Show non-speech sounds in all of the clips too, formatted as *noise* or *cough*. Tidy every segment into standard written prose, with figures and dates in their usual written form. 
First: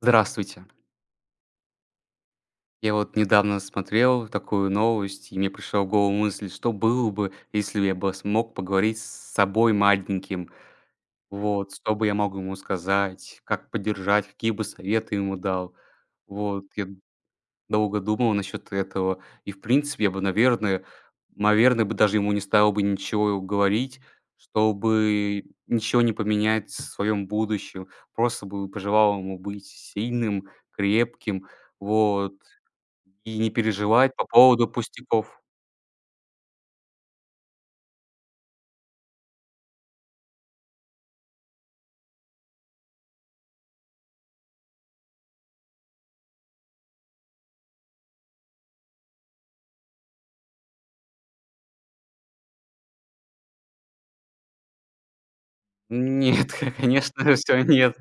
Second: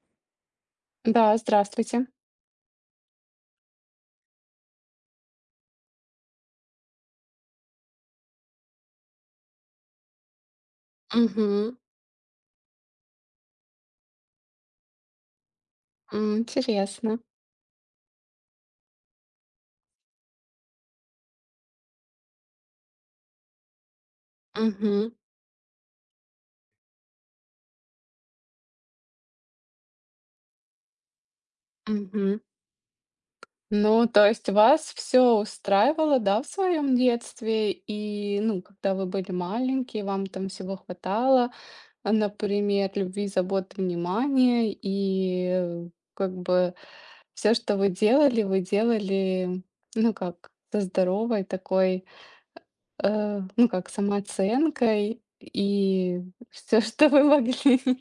Здравствуйте. Да, здравствуйте. Я вот недавно смотрел такую новость, и мне пришла в голову мысль, что было бы, если я бы смог поговорить с собой маленьким. Вот, Мгм. что бы я мог ему сказать, как поддержать, какие бы советы ему дал. Вот, я Интересно. долго думал насчет этого. И, в принципе, я бы, наверное, бы даже ему не стал бы ничего говорить, Мгм, чтобы ничего не поменять в своем будущем. Просто бы пожелал ему быть сильным, крепким, вот, мгм. и не Ну, переживать то по есть поводу вас все пустяков. устраивало, да, в своем детстве? И, ну, когда вы были маленькие, вам там всего хватало, например, любви, заботы, внимания. И, как бы все, что вы делали, ну, как, со здоровой такой, ну, как, самооценкой и Нет, *laughs* все, *laughs* что вы конечно все могли. нет.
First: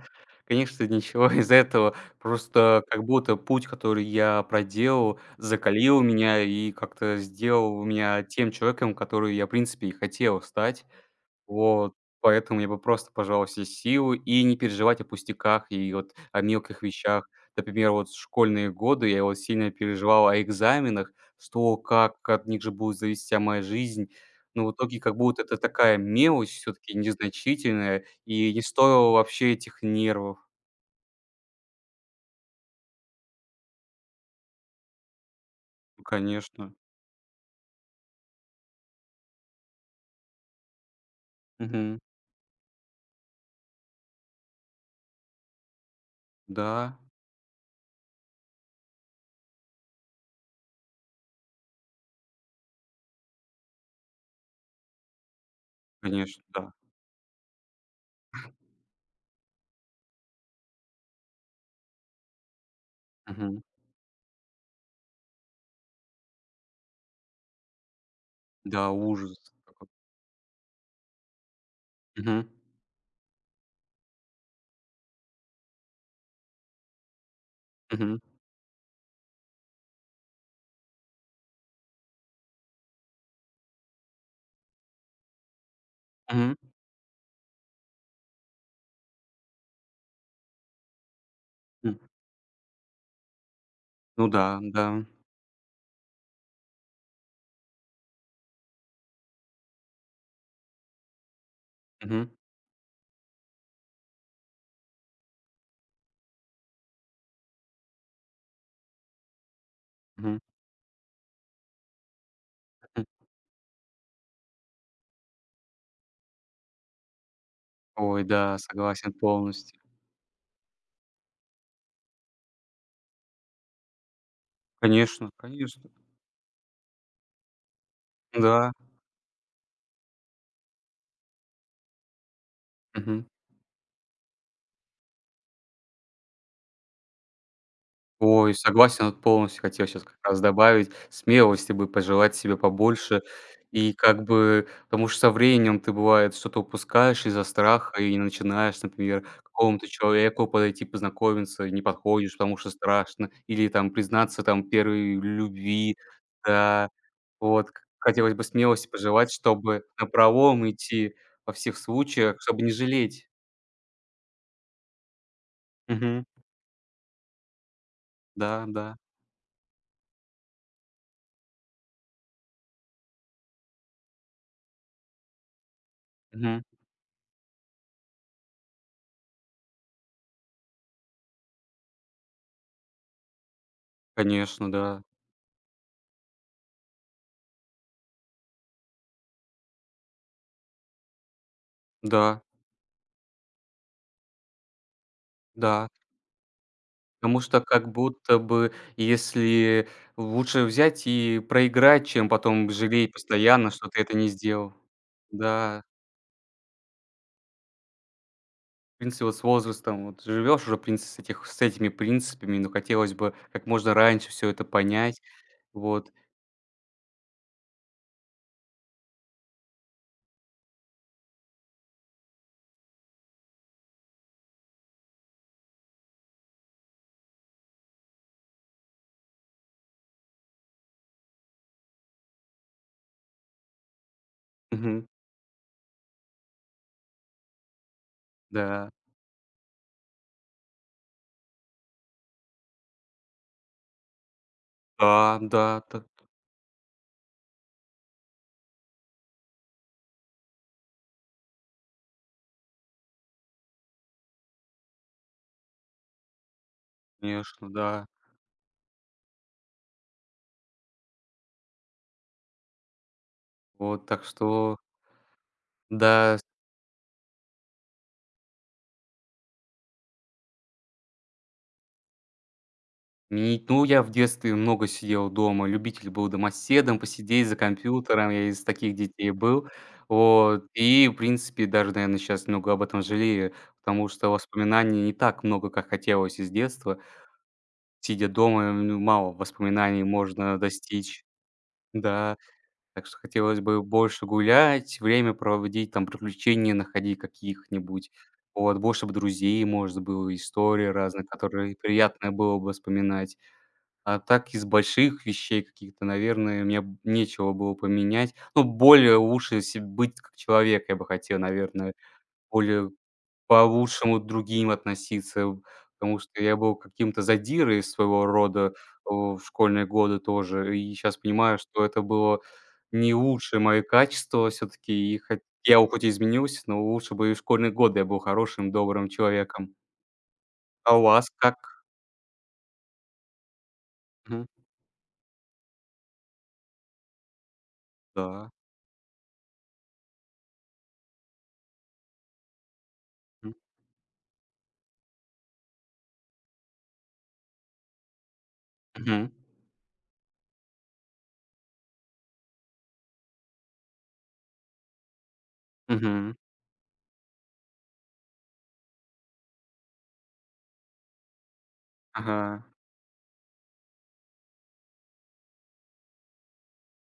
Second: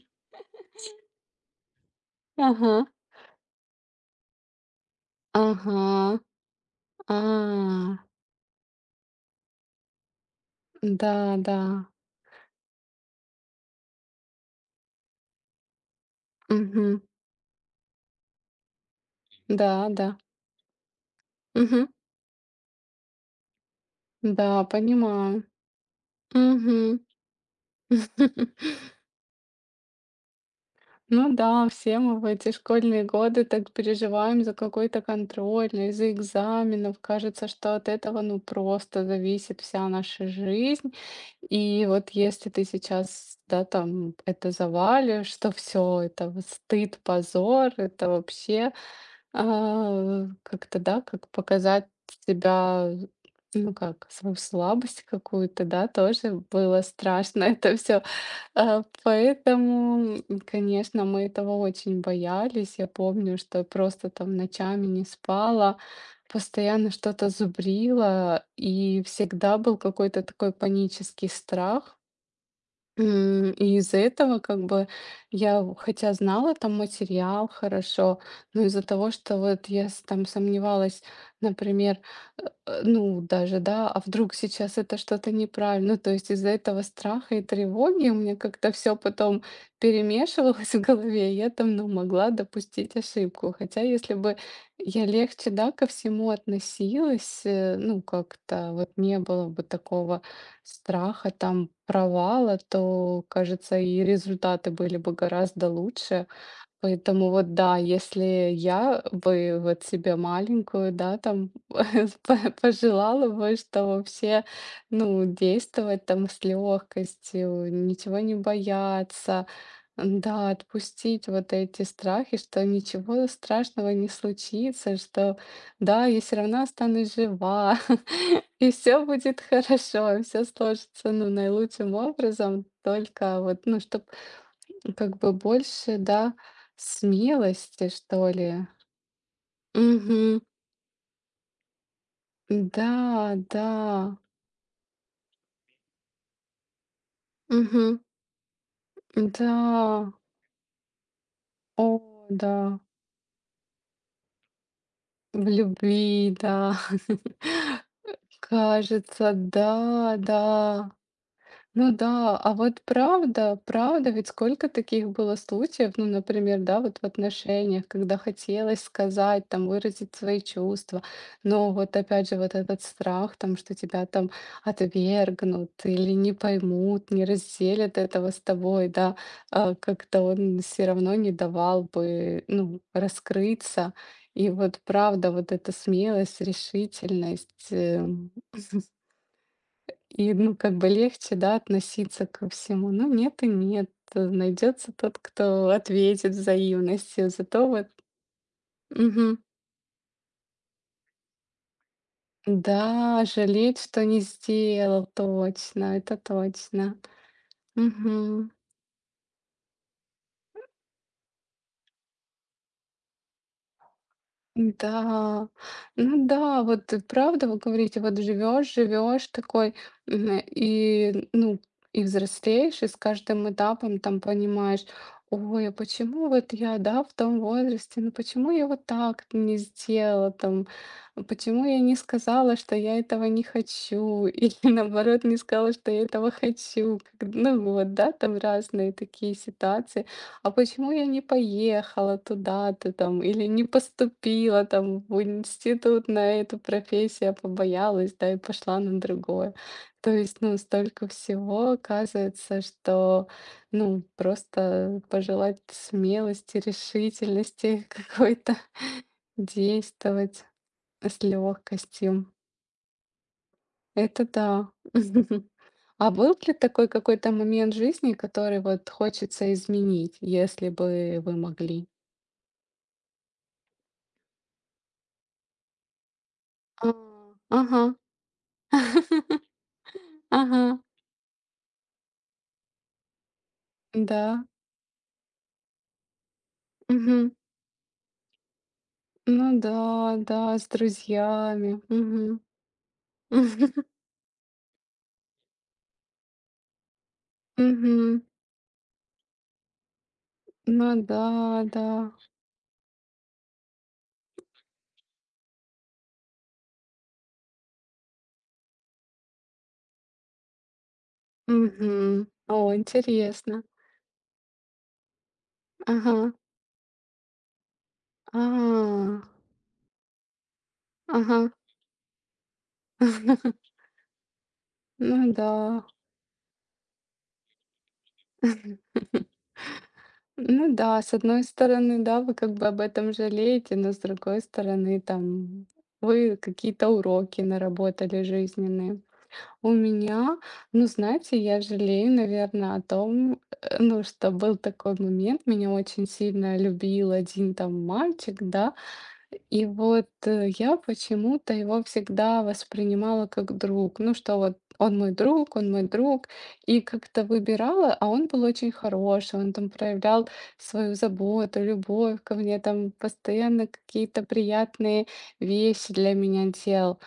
Конечно, ничего из этого. Ага. Просто как будто путь, который я проделал, закалил Ага. меня и как-то А. сделал меня тем человеком, который я, в принципе, и хотел стать. Да, да. Вот, поэтому я бы просто, пожалуй, все силы и не переживать о пустяках и вот о мелких Мгм. вещах. Например, вот в школьные годы я вот Да, сильно да. переживал о экзаменах, что Мгм. как, от них же будет зависеть вся моя жизнь. Да, Но в итоге как будто понимаю. это такая мелочь все-таки Мгм. незначительная, и не *laughs* стоило вообще этих нервов. Ну да, все мы в эти школьные годы так переживаем за какой-то контроль, ну, Ну, из-за конечно. экзаменов. Кажется, что от этого ну просто зависит вся наша жизнь. И Мгм. вот если ты сейчас, да, там это завалишь, что все, это вот стыд, Да, позор, это вообще А, как-то, да, как показать себя, ну как, свою слабость какую-то, да, тоже конечно, да. было страшно *laughs* это все. А, поэтому, конечно, мы этого очень боялись. Я помню, что Мгм. я просто там ночами не спала, постоянно что-то зубрила, Да, и ужас. всегда был какой-то такой панический страх. Мгм. И из-за этого как бы я, хотя знала там материал хорошо, Мгм. но из-за того, что вот я там сомневалась, например, ну даже, да, а вдруг сейчас это что-то неправильно, то есть из-за Мгм. этого страха и тревоги у меня как-то все потом перемешивалось в голове, и я там, ну, М. могла допустить ошибку. Хотя если Ну бы да, да. я легче, да, ко всему относилась, ну, как-то вот не было бы такого страха там Мгм. провала, то, кажется, и результаты были бы гораздо лучше. Поэтому вот да, если я бы вот себе Мгм. маленькую, да, там *laughs* Мгм. пожелала бы, что вообще, ну, действовать там с легкостью, ничего Ой, не да, согласен бояться, полностью. Да, отпустить вот эти страхи, что ничего страшного не случится, Конечно, что конечно. да, я все равно останусь жива, *laughs* и Да. все будет хорошо, все сложится, ну, наилучшим образом, Мгм. только вот, ну, чтобы как бы больше, да, смелости, что Ой, ли. согласен вот полностью. Хотел сейчас как Мгм. раз добавить смелости бы пожелать себе Да, побольше. да. И как бы, потому что со временем ты, бывает, что-то упускаешь из-за Мгм. страха и начинаешь, например, к Да. какому-то человеку подойти, познакомиться, и не О, подходишь, да. потому что страшно, или там признаться там первой В любви. любви, да. Да, вот к *laughs* хотелось бы смелости пожелать, Кажется, чтобы на да, напролом да. идти во всех Ну случаях, да, а чтобы не вот жалеть. правда, правда, ведь сколько таких было случаев, ну, Мгм. например, да, вот в отношениях, когда Да, хотелось да. сказать, там, выразить свои чувства, но вот опять же вот этот страх, там, что тебя там отвергнут или не Мгм. поймут, не разделят этого с тобой, да, как-то он все равно не давал бы, ну, раскрыться. И Конечно, вот да. правда, вот эта смелость, решительность. И, ну, как бы легче, да, относиться Да, ко всему. Ну, нет и нет. Найдется тот, кто да. ответит взаимностью. Потому что Зато вот как будто бы, мгм. если лучше взять и проиграть, чем потом жалеть Да, постоянно, жалеть, что ты что это не не сделал. сделал, Да, точно, это точно. в принципе, вот с возрастом вот живешь уже, в принципе, с этими принципами, но хотелось бы как можно раньше все это понять. Да, Вот. ну да, вот правда вы говорите, вот живешь, живешь такой, и, ну, и взрослеешь, и с каждым этапом там понимаешь, ой, а почему вот я, да, в том возрасте, ну почему я вот так не сделала там, а почему я не сказала, что я этого не хочу, *laughs* или Мгм. наоборот не сказала, что я этого хочу, как- ну вот, да, там разные Да. такие ситуации. А почему я не поехала туда-то там или не поступила там в Да, да, т институт на эту профессию, а побоялась, да, и пошла на другое. То есть, ну, столько всего оказывается, что, ну, просто пожелать смелости, конечно, решительности *laughs* да. какой-то, действовать с легкостью. Вот, так Это да. что *laughs* А был да. ли такой какой-то момент жизни, который вот хочется изменить, если бы вы могли? И, ну, я в детстве много сидел дома, любитель был А, домоседом, посидеть за ага. компьютером, я из таких детей *laughs* был. Вот, Ага, и, в принципе, даже, наверное, сейчас много об этом жалею, потому что да. воспоминаний не так много, как хотелось из детства. Мгм. Сидя дома, мало Ну воспоминаний да, да, можно с достичь. друзьями. Да, Мгм. так что хотелось бы *laughs* больше гулять, время проводить, там, приключения находить каких-нибудь. Мгм. Вот, больше бы друзей, может, было, истории Ну да, разные, которые да. приятно было бы вспоминать. А так из больших вещей каких-то, наверное, мне б нечего было поменять. Ну, более лучше се быть как человек я бы хотел, наверное. Мгм. О, Более интересно. по-лучшему к другим относиться, в Ага. потому что я был каким-то задирой своего рода, А, в школьные годы тоже. И сейчас ага. понимаю, что это было не лучшее *laughs* моё качество все таки Ну И хот да. я, хоть и изменился, но лучше бы и в школьные годы я был хорошим, *laughs* добрым человеком. Ну А да, у с вас одной как? стороны, да, вы как бы об этом жалеете, но с другой Мгм. стороны, там, вы какие-то уроки наработали Да. жизненные. У меня, ну, знаете, я жалею, наверное, о том, М. Ну, что был такой момент, меня очень сильно любил один там мальчик, да, Мгм. и вот я почему-то его всегда воспринимала как друг, ну, что вот он мой друг, Мгм. и как-то выбирала, а он был очень хороший, он там проявлял свою заботу, любовь ко мне, Ага. там постоянно какие-то приятные вещи для меня делал.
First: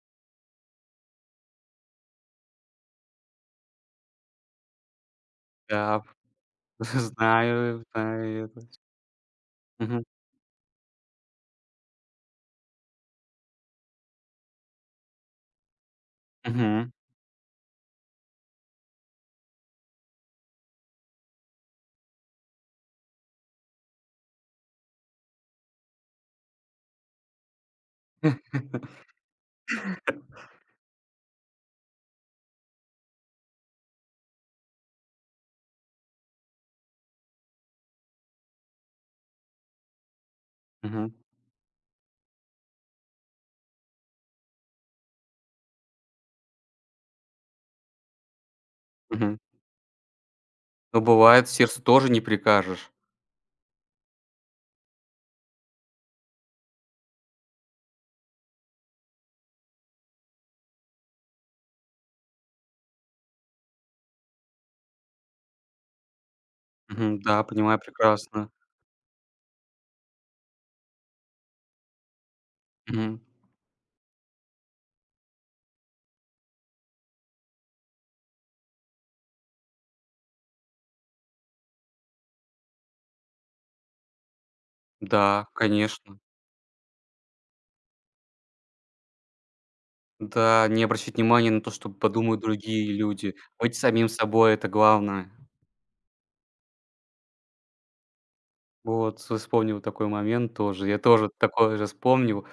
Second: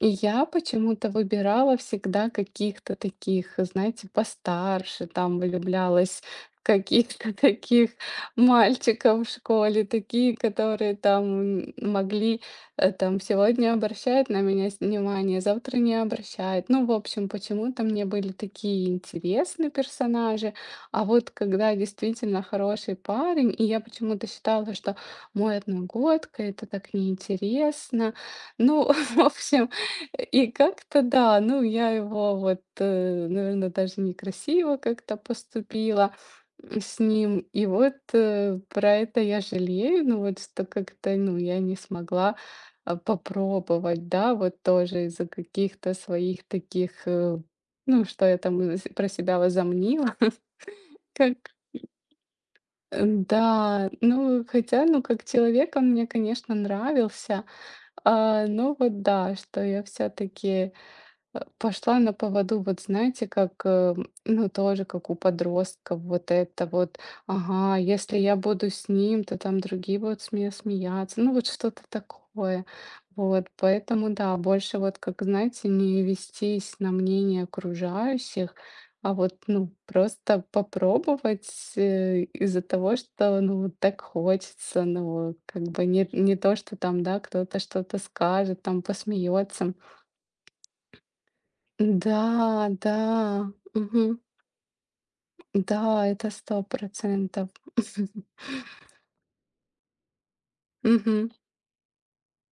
И я почему-то выбирала всегда каких-то таких, знаете, постарше, там Да, влюблялась в *laughs* каких-то *laughs* знаю, таких знаю это. мальчиков в школе, Мгм, такие, которые там могли, там, сегодня обращают на меня внимание, завтра не обращают. Ну, мгм, в общем, почему-то мне были такие интересные персонажи, а вот когда действительно хороший парень, и я почему-то считала, что мой одногодка, это так неинтересно, *laughs* ну, *laughs* в общем, и как-то да, ну я его вот, наверное, даже некрасиво как-то поступила с ним. И вот про это я жалею, ну вот что мгм, как-то, ну я не смогла попробовать, да, вот тоже из-за каких-то своих таких, ну что я там про мгм. себя возомнила. *laughs* Но Как, бывает, сердцу тоже не прикажешь. Да, ну хотя, ну как человек он мне, конечно, нравился, но вот да, что я все-таки пошла на поводу, вот знаете, как, ну, тоже как у подростков, вот это вот, Мгм, да, ага, понимаю если я прекрасно. буду с ним, то там другие будут с меня смеяться, ну, вот что-то такое. Мгм. Вот, поэтому, да, больше вот, как, знаете, не вестись на мнение окружающих, а вот, ну, просто попробовать из-за того, что, ну, вот так хочется, ну, Да, как бы не, конечно. не то, что там, да, кто-то что-то скажет, там посмеется. Да, не обращать внимания на то, что Да, подумают другие да, люди. Быть самим мгм. собой — это главное. Да, это 100 *laughs* Вот с вспомнил такой момент тоже. Я Мгм. тоже такое же вспомнил,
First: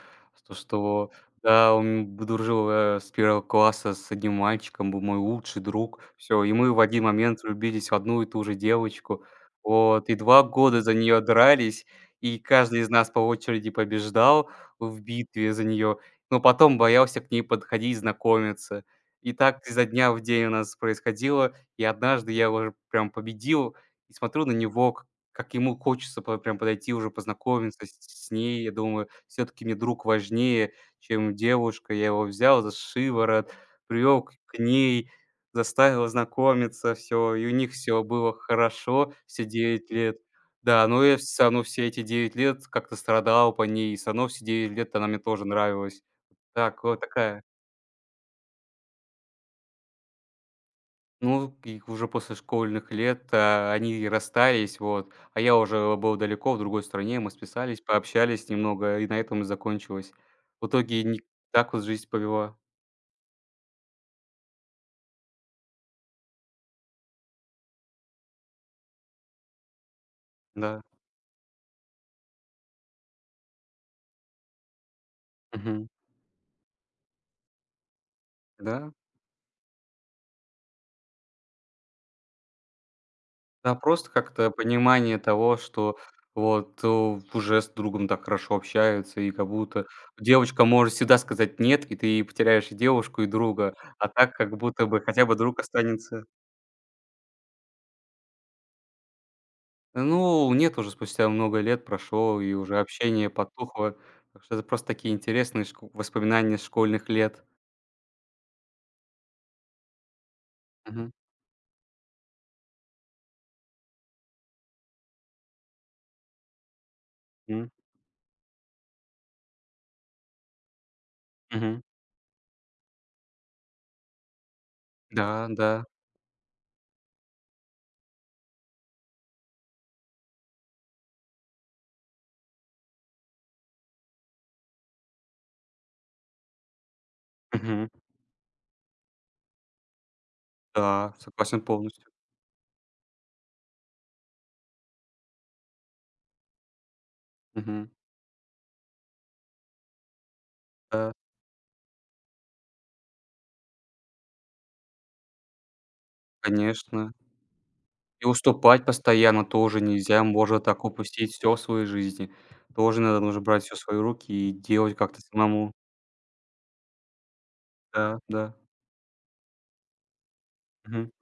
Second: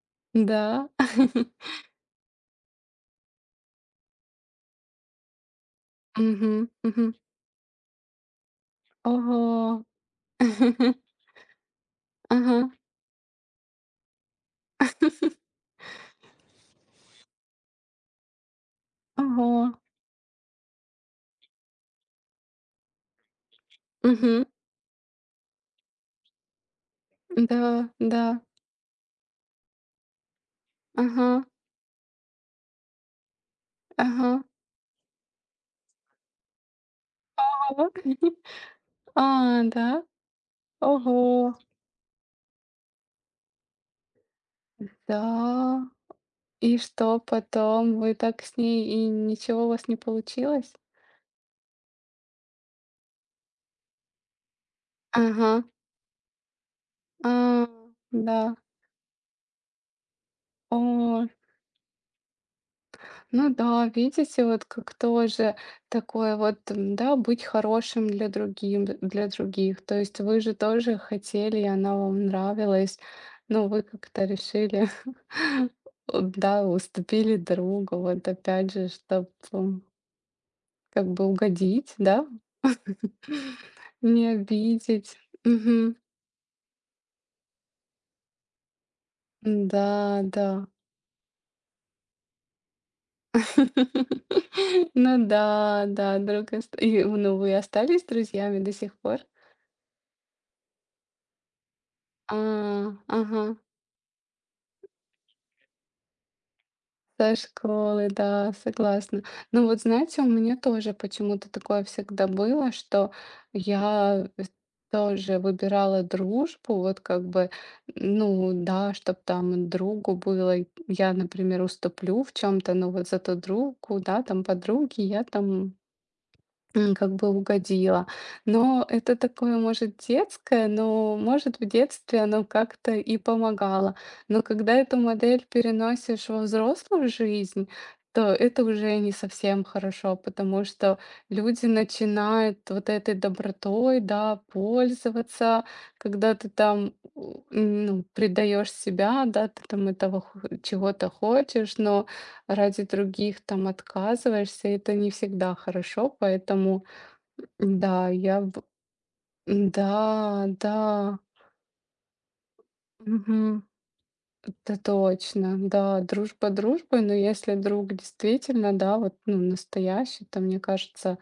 то Да. что, *laughs* да, он дружил, с первого класса с одним мальчиком, был мой лучший друг. Все, и Мгм, мы в один мгм. момент влюбились в одну и ту же девочку. Ого. Вот, и 2 года за *laughs* нее дрались, и Ага, каждый из нас по очереди побеждал в битве за нее. Но потом боялся к ней подходить, знакомиться. И ого. так изо дня в день у нас происходило, и однажды я уже прям победил и Мгм. смотрю на него, как ему хочется по прям подойти уже Да, познакомиться да. с ней. Я думаю, все таки мне друг важнее, Ага, чем девушка. Я его взял за шиворот, привел ага. к ней, заставил знакомиться, все, и у них Ого. все было *laughs* хорошо все А, 9 да? лет. Да, но я все Ого. равно все эти 9 лет как-то страдал по ней, и всё равно все 9 лет она мне тоже Да. нравилась. И Так, вот что такая. потом? Вы так с ней и ничего у вас не получилось? Ну, и уже после школьных лет, а, они расстались, вот, а я Ага. уже был далеко, в другой стране, мы А, списались, да. пообщались немного, и на этом и закончилось. В О. итоге ни так вот жизнь повела, Ну да, видите, вот как тоже такое вот, да, быть хорошим для другим, для других. То есть вы же да. тоже хотели, и она вам нравилась, но вы как-то решили, *laughs* Мгм. вот, да, уступили другу, вот опять же, Да, чтобы как бы угодить, да, *laughs* да, просто не как-то обидеть. понимание того, Мгм. что вот, уже с другом так хорошо общаются, и как будто Да, да. девочка может всегда сказать "нет", и ты потеряешь и девушку, и друга, а так как будто *laughs* бы Ну хотя бы друг да, да, останется. друг, и, ну вы остались друзьями до сих пор? Ну, нет, уже спустя много лет А, прошло, и уже общение ага, потухло. Так что это просто такие интересные шко воспоминания школьных со лет. школы, да, согласна. Ну вот знаете, у меня тоже Мгм, почему-то такое всегда было, что я тоже выбирала дружбу, вот как бы, м, ну да, чтобы там другу было, и я, например, мгм. уступлю в чем-то, но вот зато другу, да, там подруге я Да, там да. Как бы угодила. Но это такое, может, детское, но, может, в детстве оно как-то и помогало. Но когда эту модель переносишь во взрослую жизнь, Мгм. то это уже не совсем хорошо, потому что Да, согласен люди полностью. начинают вот этой добротой, да, пользоваться, когда ты там, Мгм. ну, предаешь себя, да, ты там этого чего-то Да, хочешь, но ради других там отказываешься, это не всегда хорошо, поэтому конечно. да, И я б уступать постоянно тоже нельзя. да, Можно так да, упустить все в своей жизни. Тоже надо нужно мгм. брать все в свои руки и Это делать как-то точно. самому. Да, дружба дружбой, но если друг Да, да. действительно, да, вот, ну, настоящий, то, мне Мгм. кажется,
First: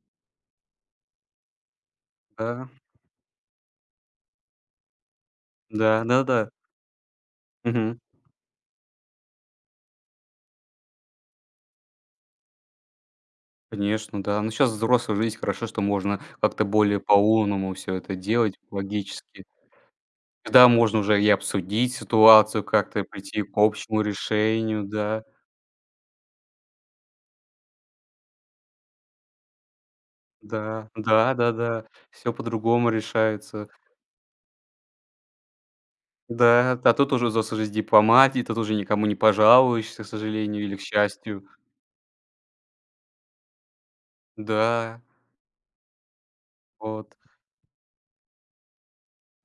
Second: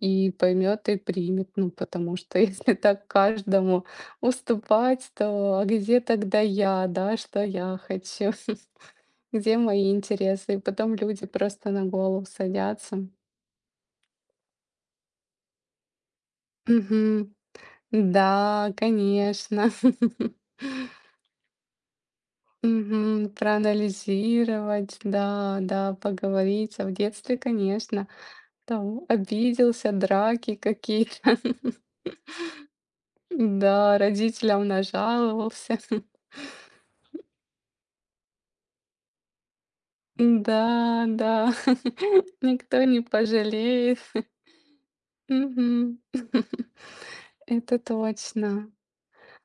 и поймет, и примет. Ну, потому что *laughs* Да, если так каждому уступать, то а где да, тогда да-да. я, да, что я Мгм. хочу? *laughs* Где мои интересы? И потом люди просто на голову садятся. Конечно, да. Но сейчас взрослая жизнь, хорошо, что можно как-то более Мгм. по-умному все это делать, Да, логически. конечно. *laughs* Да, можно уже и обсудить ситуацию, как-то Мгм. прийти к общему решению, Проанализировать, да, да, да, поговорить. А в детстве, конечно, там обиделся, драки да, какие-то. *laughs* да-да-да. Все по-другому решается. Да, родителям нажаловался. Да, а тут уже взрослая жизнь дипломатии, тут уже никому не пожалуешься, к сожалению или к Да, счастью. да, *laughs* никто не пожалеет. Да, Мгм. *laughs* вот. Это точно.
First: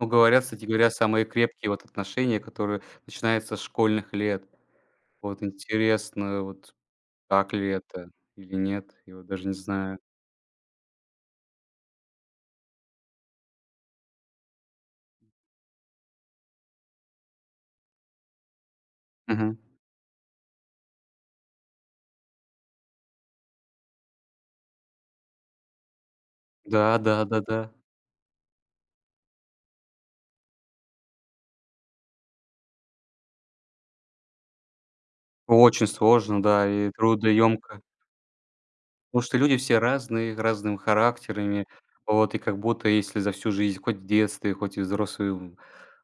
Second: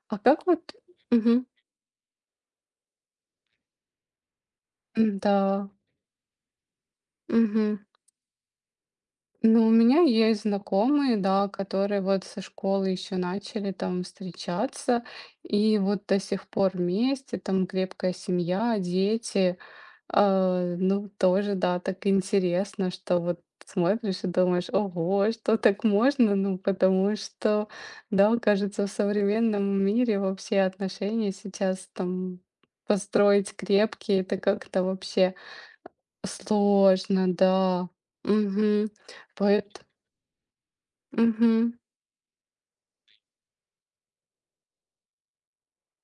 Ну, А говорят, как кстати вот? говоря, самые Мгм. крепкие вот отношения, которые начинаются с школьных лет. М, Вот да. интересно, вот так ли это или нет, я вот даже не Ну, у знаю. меня есть знакомые, да, которые вот со школы еще начали там встречаться, и вот до сих пор вместе, там крепкая семья, Мгм. дети. А, ну, тоже, да, так интересно, что вот смотришь и думаешь, ого, что так можно? Ну, Да, потому да, что, да-да. да, кажется, в современном мире вообще отношения сейчас там построить крепкие, это как-то вообще Очень сложно, да, и сложно, трудоемко. да. Угу. Потому что люди все разные, разными характерами. Мгм. Вот, и как будто если за всю жизнь, хоть в детстве, хоть и взрослую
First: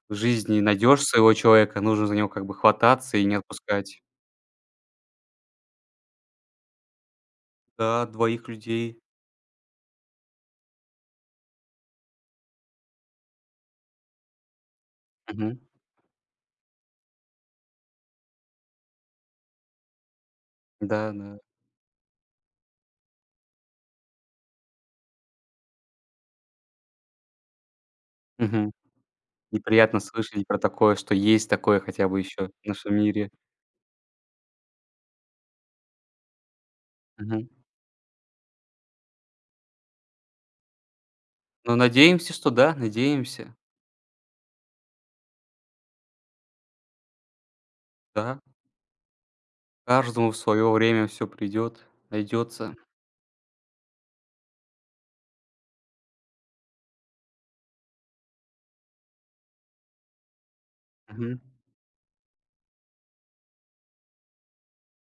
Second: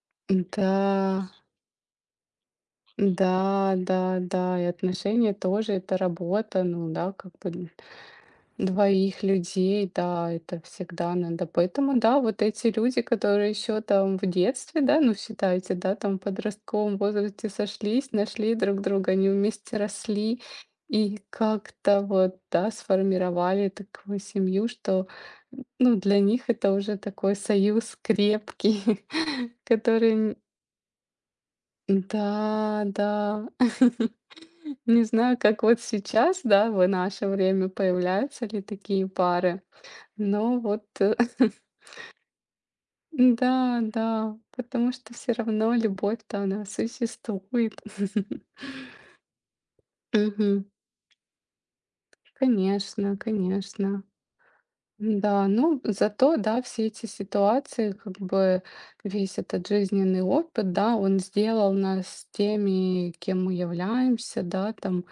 жизни Да, найдёшь своего человека, нужно за него как бы хвататься и не да, отпускать. да, да. И отношения тоже это работа, ну да, как бы Да, двоих людей. двоих людей, да, это всегда надо. Поэтому, да, вот эти люди, которые еще там в детстве, да, ну Мгм. считайте, да, там в подростковом возрасте сошлись, нашли друг друга, они вместе росли Да, и да. как-то вот, да, сформировали такую семью, что, ну, для них это уже такой союз Мгм. крепкий, *laughs* Неприятно который слышать про такое, что есть такое хотя бы еще в Да, нашем мире. да. *laughs* Не знаю, как вот сейчас, да, в наше Мгм. время появляются ли такие пары, но вот *laughs* Но надеемся, что да, надеемся. да, да, потому что все равно любовь-то она существует. Да. *laughs* Каждому в Мгм. свое время все придет, найдется. Конечно, конечно. Да, ну зато, да, все эти ситуации, как бы весь этот жизненный опыт, да, он Мгм. сделал нас теми, кем мы являемся, да, там,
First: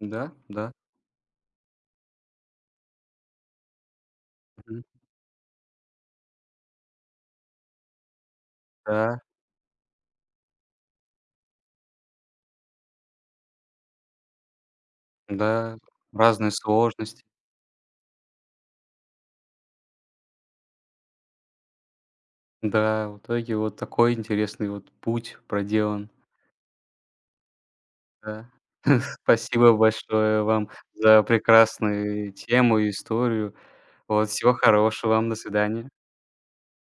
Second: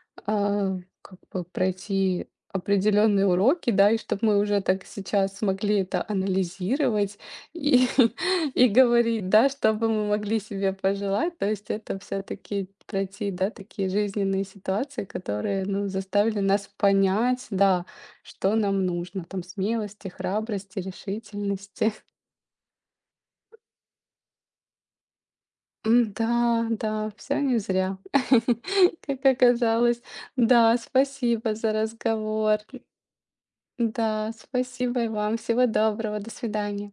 Да, да, как бы пройти определенные уроки, да, и чтобы мы уже мгм. так сейчас смогли это анализировать и, *laughs* и Да, говорить, да, чтобы мы могли себе пожелать. То есть это все-таки пройти, да, такие жизненные ситуации, которые, да, ну, заставили разные нас сложности. понять, да, что нам нужно, там, смелости, храбрости, решительности. *laughs* Да, в итоге вот такой интересный вот путь проделан. М, да, да, все не зря, Да. *laughs* как Спасибо оказалось. большое вам Да, за спасибо за прекрасную разговор. тему и историю. Вот, Да, всего спасибо и хорошего вам. До вам. Всего свидания. доброго. До свидания.